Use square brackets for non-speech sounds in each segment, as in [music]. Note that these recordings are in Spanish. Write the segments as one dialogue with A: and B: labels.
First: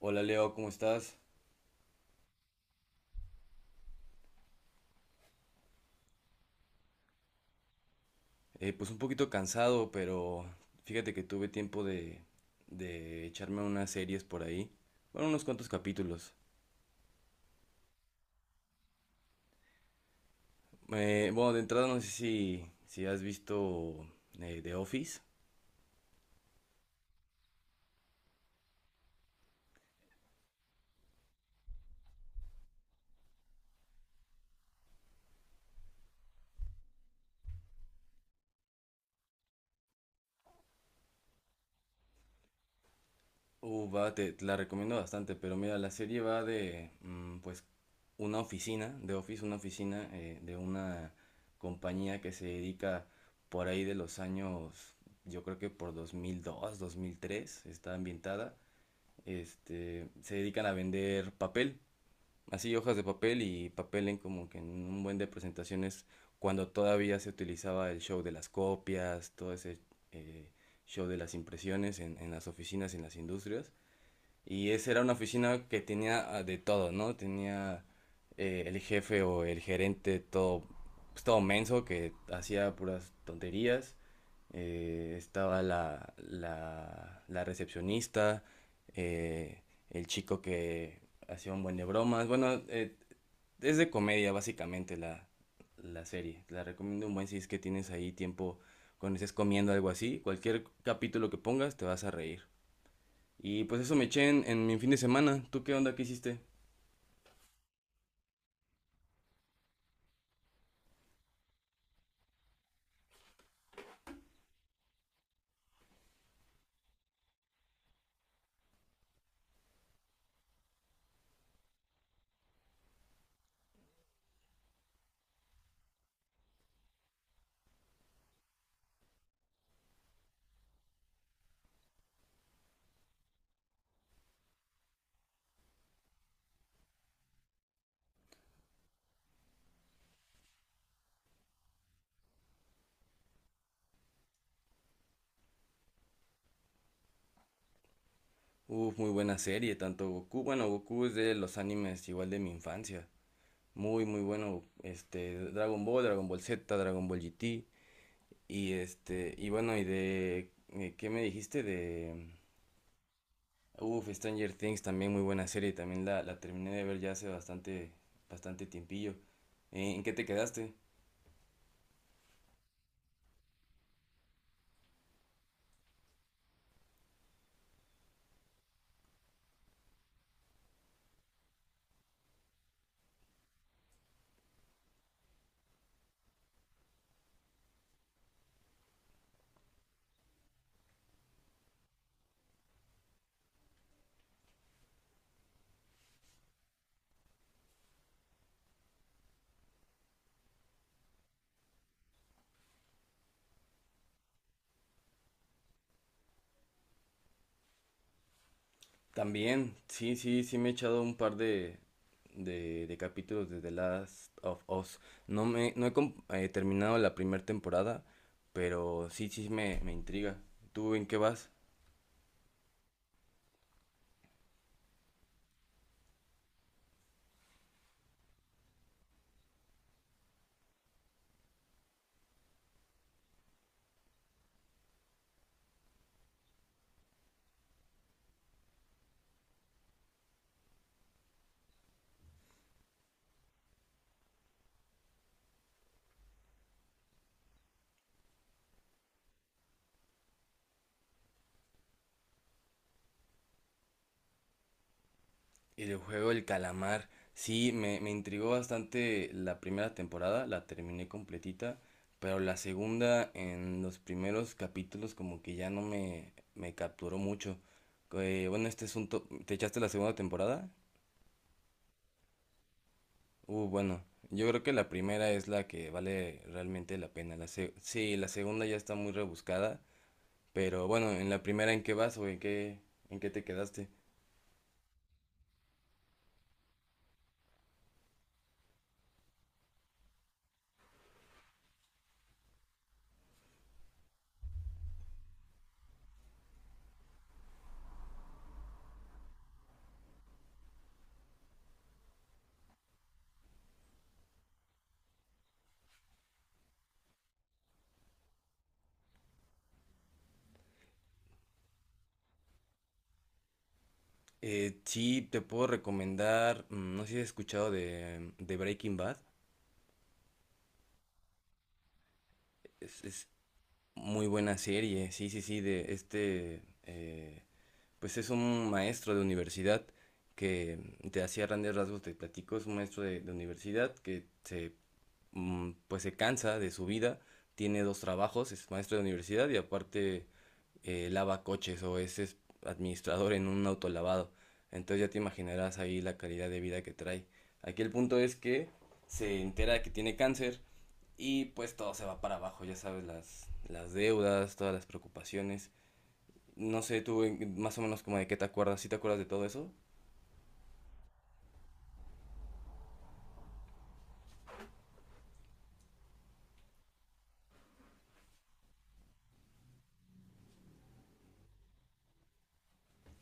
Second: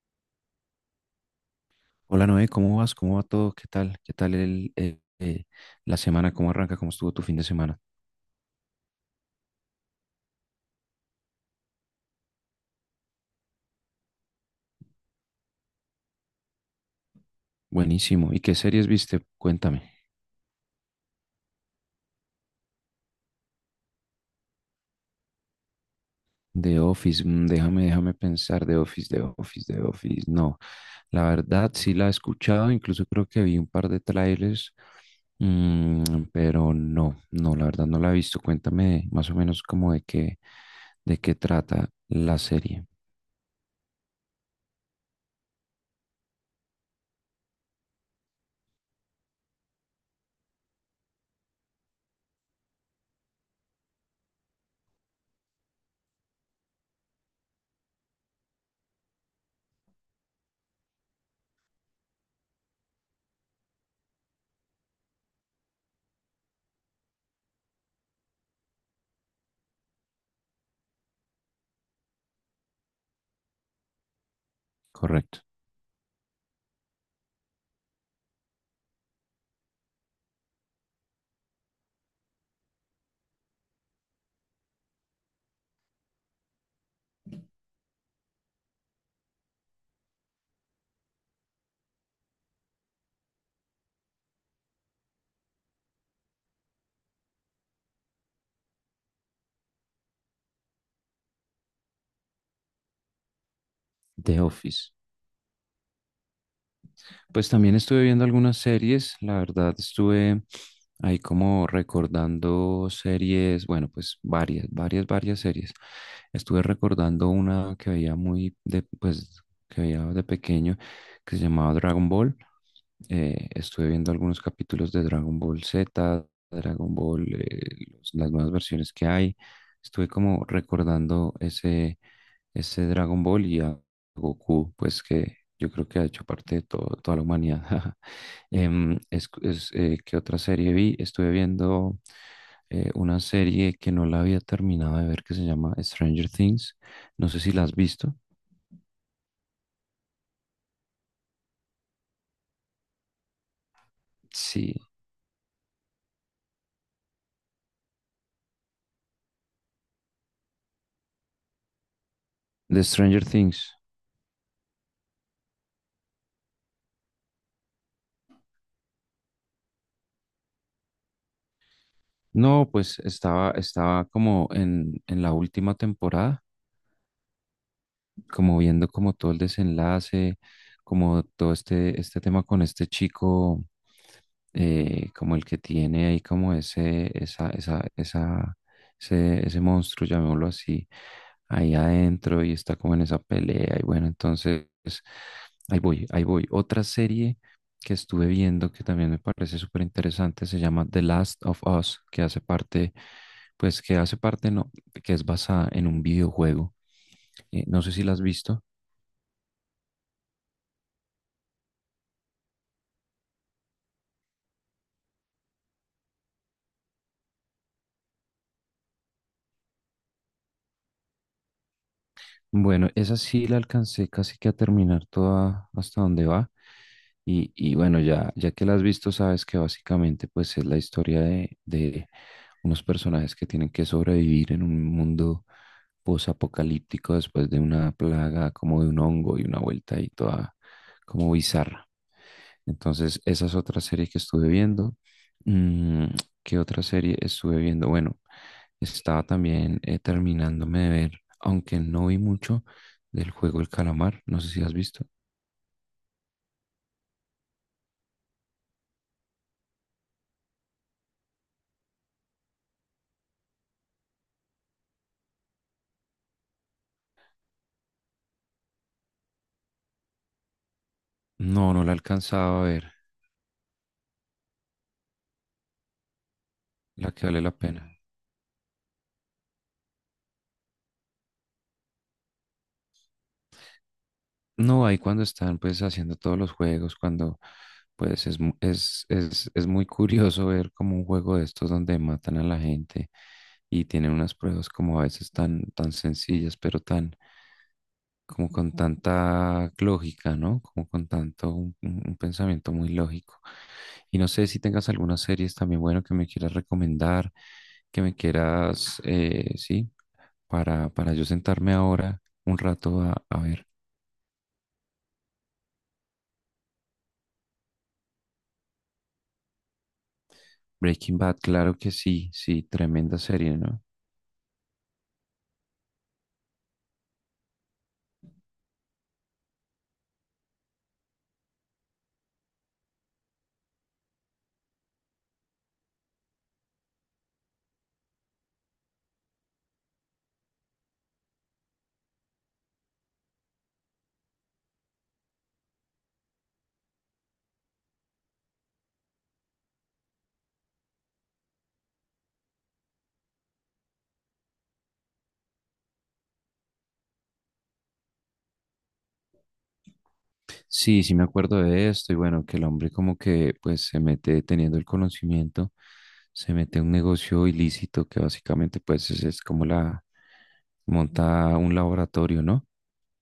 A: Hola Leo, ¿cómo estás?
B: Hola Noé, ¿cómo vas? ¿Cómo va todo? ¿Qué tal? ¿Qué tal la semana? ¿Cómo arranca? ¿Cómo estuvo tu fin de semana?
A: Pues un poquito cansado, pero fíjate que tuve tiempo de echarme unas series por ahí. Bueno, unos cuantos capítulos.
B: Buenísimo. ¿Y qué series viste? Cuéntame.
A: Bueno, de entrada no sé si has visto The Office.
B: The Office, mm, déjame pensar. The Office, The Office, The Office. No, la verdad sí la he escuchado, incluso creo que vi un par de trailers, mm, pero no, no, la verdad no la he visto. Cuéntame más o menos como de qué trata la serie.
A: Va, te la recomiendo bastante, pero mira, la serie va de pues una oficina, de Office, una oficina de una compañía que se dedica por ahí de los años, yo creo que por 2002, 2003, está ambientada. Este, se dedican a vender papel, así hojas de papel y papel en como que en un buen de presentaciones cuando todavía se utilizaba el show de las copias, todo ese eh, show de las impresiones en las oficinas y en las industrias. Y esa era una
B: Correcto.
A: oficina que tenía de todo, ¿no? Tenía el jefe o el gerente todo, pues, todo menso que hacía puras tonterías. Estaba la recepcionista, eh, el chico que hacía un buen de bromas. Bueno, es de comedia básicamente la serie. La recomiendo un buen si es que tienes ahí tiempo cuando estés comiendo algo así. Cualquier capítulo que pongas te vas a reír. Y pues eso me eché
B: The
A: en mi fin
B: Office.
A: de semana. ¿Tú qué onda? ¿Qué hiciste?
B: Pues también estuve viendo algunas series, la verdad estuve ahí como recordando series, bueno, pues varias series. Estuve recordando una que veía que veía de pequeño que se llamaba Dragon Ball. Estuve viendo algunos capítulos de Dragon Ball Z, Dragon Ball, eh, los- las nuevas versiones que hay. Estuve como recordando ese Dragon Ball y Goku, pues que yo creo que ha hecho parte de todo- toda la humanidad. [laughs] ¿Qué otra serie vi? Estuve viendo una serie que no la había terminado de ver que se llama Stranger Things. No sé si la has visto.
A: Uf, muy buena serie, tanto Goku. Bueno, Goku es de los animes igual de mi infancia. Muy, muy bueno.
B: Sí,
A: Este, Dragon Ball, Dragon Ball Z, Dragon Ball GT. Y este, y bueno, y de. ¿Qué me dijiste? De.
B: de Stranger Things.
A: Uf, Stranger Things, también muy buena serie. También la terminé de ver ya hace bastante, bastante tiempillo. ¿En qué te quedaste?
B: No, pues estaba como en la última temporada, como viendo como todo el desenlace, como todo este tema con este chico, como el que tiene ahí como ese, esa, ese monstruo, llamémoslo así, ahí adentro y está como en esa pelea. Y bueno, entonces, ahí voy. Otra serie que estuve viendo que también me parece súper interesante se llama The Last of Us, que hace parte, no, que es basada en un videojuego. No sé si la has visto.
A: También, sí, sí, sí me he echado un par de capítulos de The Last of Us. No he terminado la primera temporada, pero sí, me intriga. ¿Tú en qué vas?
B: Bueno, esa sí la alcancé casi que a terminar toda hasta donde va. Y bueno, ya que la has visto, sabes que básicamente pues es la historia de unos personajes que tienen que sobrevivir en un mundo posapocalíptico después de una plaga como de un hongo y una vuelta ahí toda como bizarra. Entonces, esa es otra serie que estuve viendo. Mm, ¿Qué otra serie estuve viendo? Bueno, estaba también terminándome de ver, aunque no vi mucho, del juego El Calamar, no sé si has visto.
A: Y del juego El Calamar. Sí, me intrigó bastante la primera temporada, la terminé completita, pero la segunda en los primeros capítulos como que ya no me, me capturó mucho. Bueno, este es un... ¿Te echaste la segunda temporada?
B: No, no la alcanzaba a ver,
A: Bueno, yo creo que la primera es la que vale realmente
B: la
A: la
B: que
A: pena.
B: vale la pena.
A: Sí, la segunda ya está muy rebuscada, pero bueno, en la primera, ¿en qué vas o en en qué te quedaste?
B: No, ahí cuando están pues haciendo todos los juegos, cuando pues es, mu- es muy curioso ver como un juego de estos donde matan a la gente y tienen unas pruebas como a veces tan sencillas, pero tan como con tanta lógica, ¿no? Como con tanto un pensamiento muy lógico. Y no sé si tengas algunas series también, bueno, que me quieras recomendar, que me quieras, sí, para yo sentarme ahora un rato a ver.
A: Sí, te puedo recomendar, no sé si has escuchado de Breaking Bad,
B: Breaking Bad, claro que sí, sí, tremenda
A: es
B: serie, ¿no?
A: muy buena serie, sí, sí, sí, de este, pues es un maestro de universidad que te hacía grandes rasgos, te platico, es un maestro de universidad que pues se cansa de su vida, tiene dos trabajos, es maestro de universidad y aparte lava coches es administrador en un autolavado. Entonces ya te imaginarás ahí la calidad de vida que trae. Aquí el punto es que se entera que tiene cáncer y pues todo se va para abajo, ya sabes, las deudas, todas las preocupaciones. No sé, tú en- más o menos como de qué te acuerdas, ¿sí te acuerdas de todo eso?
B: Sí, sí me acuerdo de esto y bueno, que el hombre como que pues se mete teniendo el conocimiento, se mete a un negocio ilícito que básicamente pues es como la monta un laboratorio, ¿no?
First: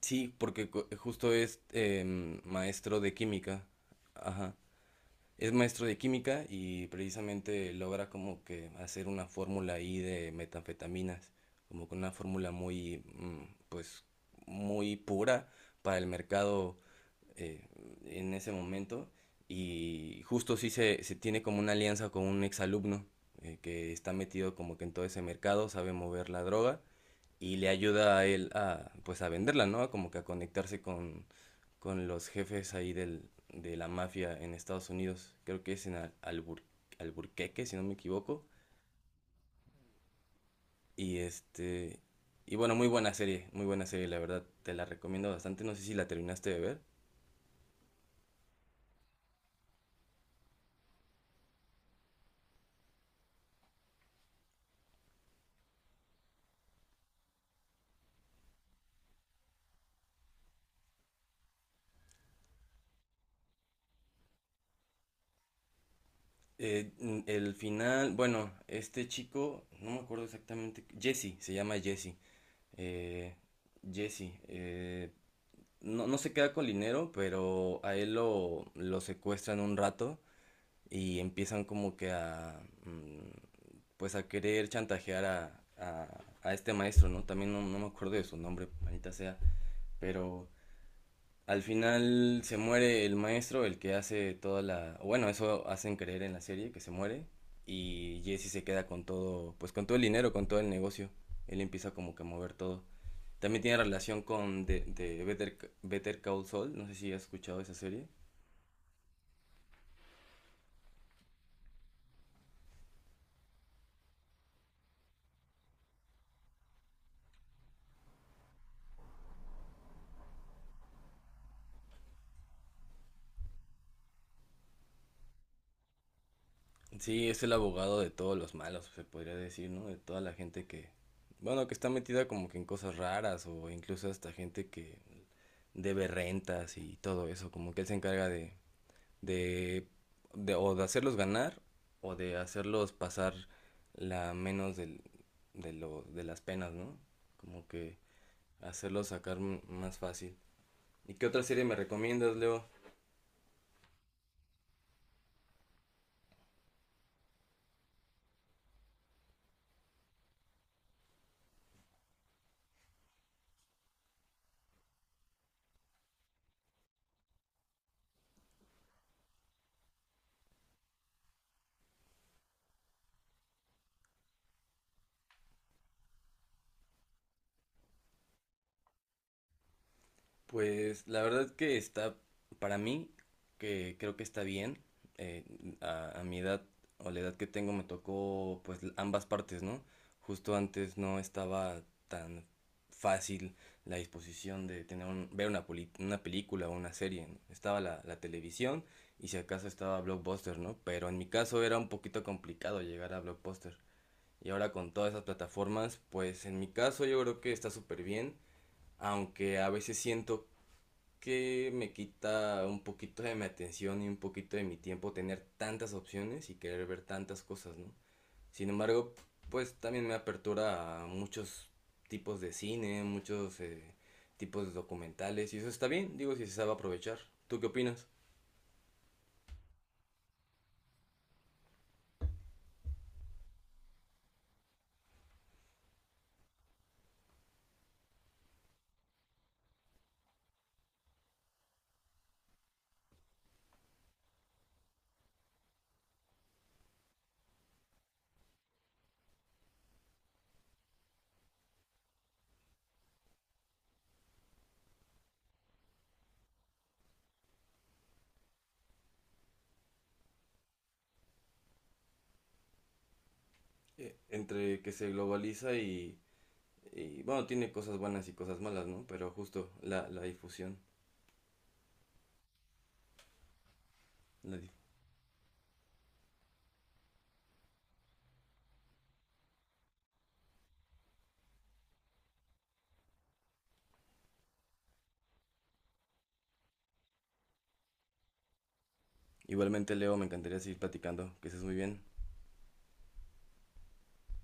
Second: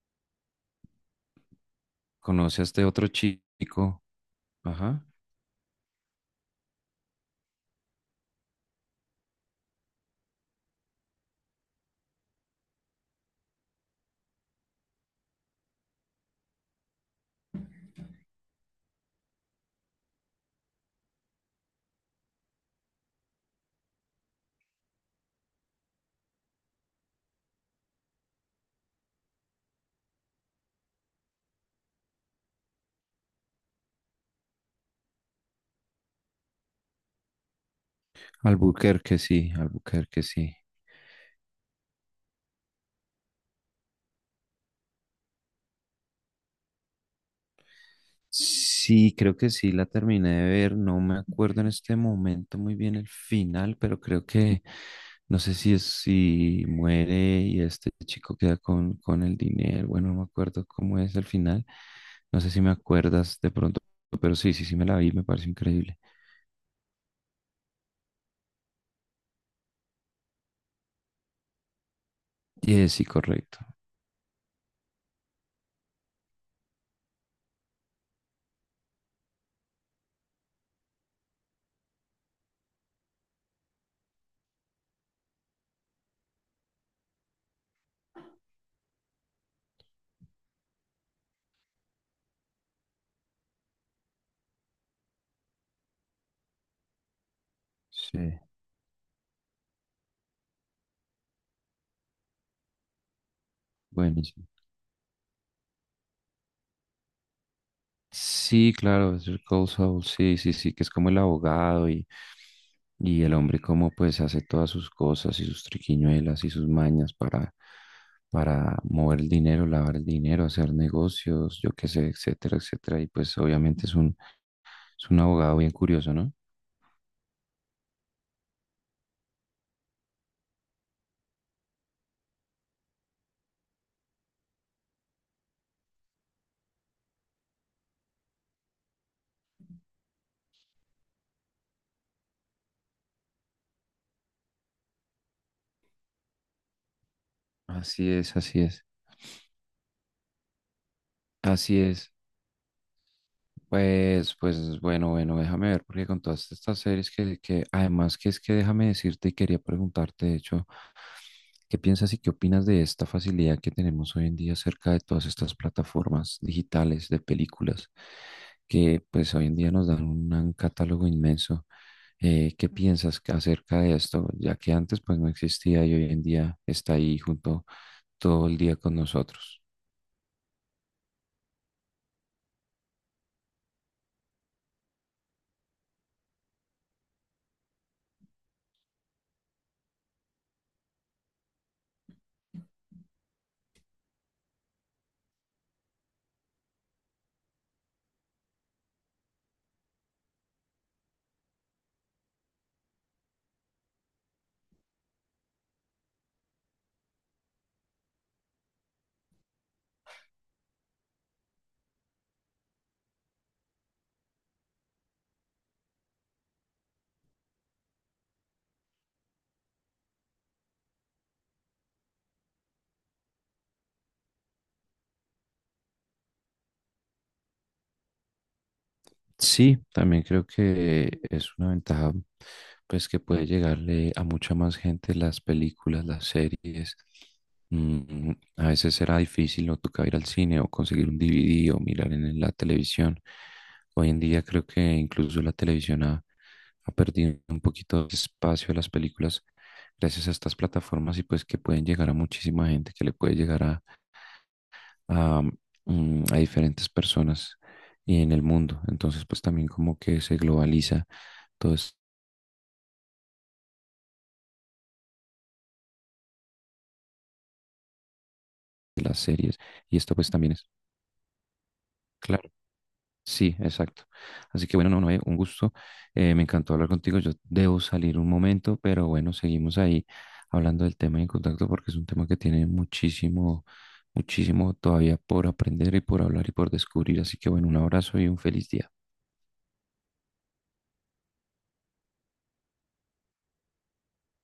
A: Sí, porque co- justo es
B: Conoce a este
A: maestro
B: otro
A: de química.
B: chico,
A: Ajá.
B: ajá,
A: Es maestro de química y precisamente logra como que hacer una fórmula ahí de metanfetaminas, como con una fórmula muy, pues, muy pura para el mercado eh, en ese momento. Y justo sí se tiene como una alianza con un exalumno que está metido como que en todo ese mercado, sabe mover la droga y le ayuda a él a, pues, a venderla, ¿no? Como que a conectarse con los jefes ahí del, de la mafia en Estados Unidos. Creo que es en Alburqueque, si no me equivoco.
B: Albuquerque, sí, Albuquerque, sí.
A: Y este... Y bueno, muy buena serie, la verdad, te la recomiendo bastante, no sé si la terminaste de ver.
B: Sí, creo que sí la terminé de ver. No me acuerdo en este momento muy bien el final, pero creo que no sé si es si muere y este chico queda con el dinero. Bueno, no me acuerdo cómo es el final. No sé si me acuerdas de pronto, pero sí, sí, sí me la vi, me pareció increíble.
A: El final, bueno, este chico, no me acuerdo exactamente, Jesse, se llama Jesse.
B: Sí, sí,
A: Eh,
B: correcto.
A: Jesse, eh, no, no se queda con el dinero, pero a él lo secuestran un rato y empiezan como que pues a querer chantajear a este maestro, ¿no? También no, no me acuerdo de su nombre, manita sea, pero al final se muere el maestro, el que hace toda la... Bueno, eso hacen creer en la serie, que se muere. Y
B: Sí,
A: Jesse se queda con todo, pues con todo el dinero, con todo el negocio. Él empieza como que a mover todo. También tiene
B: bueno.
A: relación con de Better Call Saul, no sé si has escuchado esa serie.
B: Sí, claro, es el Cold Soul, sí, sí, sí, que es como el abogado y el hombre como pues hace todas sus cosas y sus triquiñuelas y sus mañas para mover el dinero, lavar el dinero, hacer negocios, yo qué sé, etcétera, etcétera. Y pues obviamente es un abogado bien curioso, ¿no?
A: Sí, es el abogado de todos los malos, se podría decir, ¿no? De toda la gente que, bueno, que está metida como que en cosas raras o incluso hasta gente que debe rentas y todo eso, como que él se encarga de, o de hacerlos ganar o de hacerlos pasar la menos del- de, lo, de las penas, ¿no? Como que
B: Así es, así es,
A: hacerlos sacar más fácil. ¿Y qué otra serie me
B: así es.
A: recomiendas, Leo?
B: Bueno, déjame ver, porque con todas estas series que además que es que déjame decirte y quería preguntarte, de hecho, ¿qué piensas y qué opinas de esta facilidad que tenemos hoy en día acerca de todas estas plataformas digitales de películas que pues hoy en día nos dan un catálogo inmenso? ¿Qué piensas que- acerca de esto? Ya que antes pues no existía y hoy en día está ahí junto todo el día con nosotros.
A: Pues la verdad que está, para mí, que creo que está bien. Eh, a mi edad o la edad que tengo me tocó pues l- ambas partes, ¿no? Justo antes no estaba tan fácil la disposición de tener un- ver una, poli- una película o una serie, ¿no? Estaba la televisión y si acaso estaba Blockbuster, ¿no? Pero en mi caso era un poquito complicado llegar a Blockbuster. Y ahora con todas esas plataformas, pues en mi caso yo creo que está súper bien, aunque a veces siento que me quita un poquito de mi atención y un poquito de mi tiempo tener tantas opciones y querer ver tantas cosas, ¿no? Sin embargo, pues también me apertura a muchos tipos de cine, muchos tipos de documentales y eso está bien, digo, si se sabe aprovechar. ¿Tú qué opinas?
B: Sí, también creo que es una ventaja, pues que puede llegarle a mucha más gente las películas, las series. Mm, a veces será difícil no toca ir al cine o conseguir un DVD o mirar en la televisión. Hoy en día creo que incluso la televisión ha perdido un poquito de espacio a las películas gracias a estas plataformas y pues que pueden llegar a muchísima gente, que le puede llegar a, a diferentes personas y en el mundo. Entonces, pues también como que se globaliza todas
A: Entre que se globaliza bueno, tiene cosas buenas y cosas malas, ¿no?
B: las
A: Pero
B: series.
A: justo
B: Y esto
A: la
B: pues también es,
A: difusión.
B: claro, sí, exacto.
A: La
B: Así
A: dif-
B: que bueno, no, no, un gusto. Me encantó hablar contigo. Yo debo salir un momento, pero bueno, seguimos ahí hablando del tema y en contacto porque es un tema que tiene muchísimo, muchísimo todavía por aprender y por hablar y por descubrir. Así que bueno, un abrazo y un feliz día.
A: Igualmente, Leo, me encantaría seguir platicando, que estés muy bien.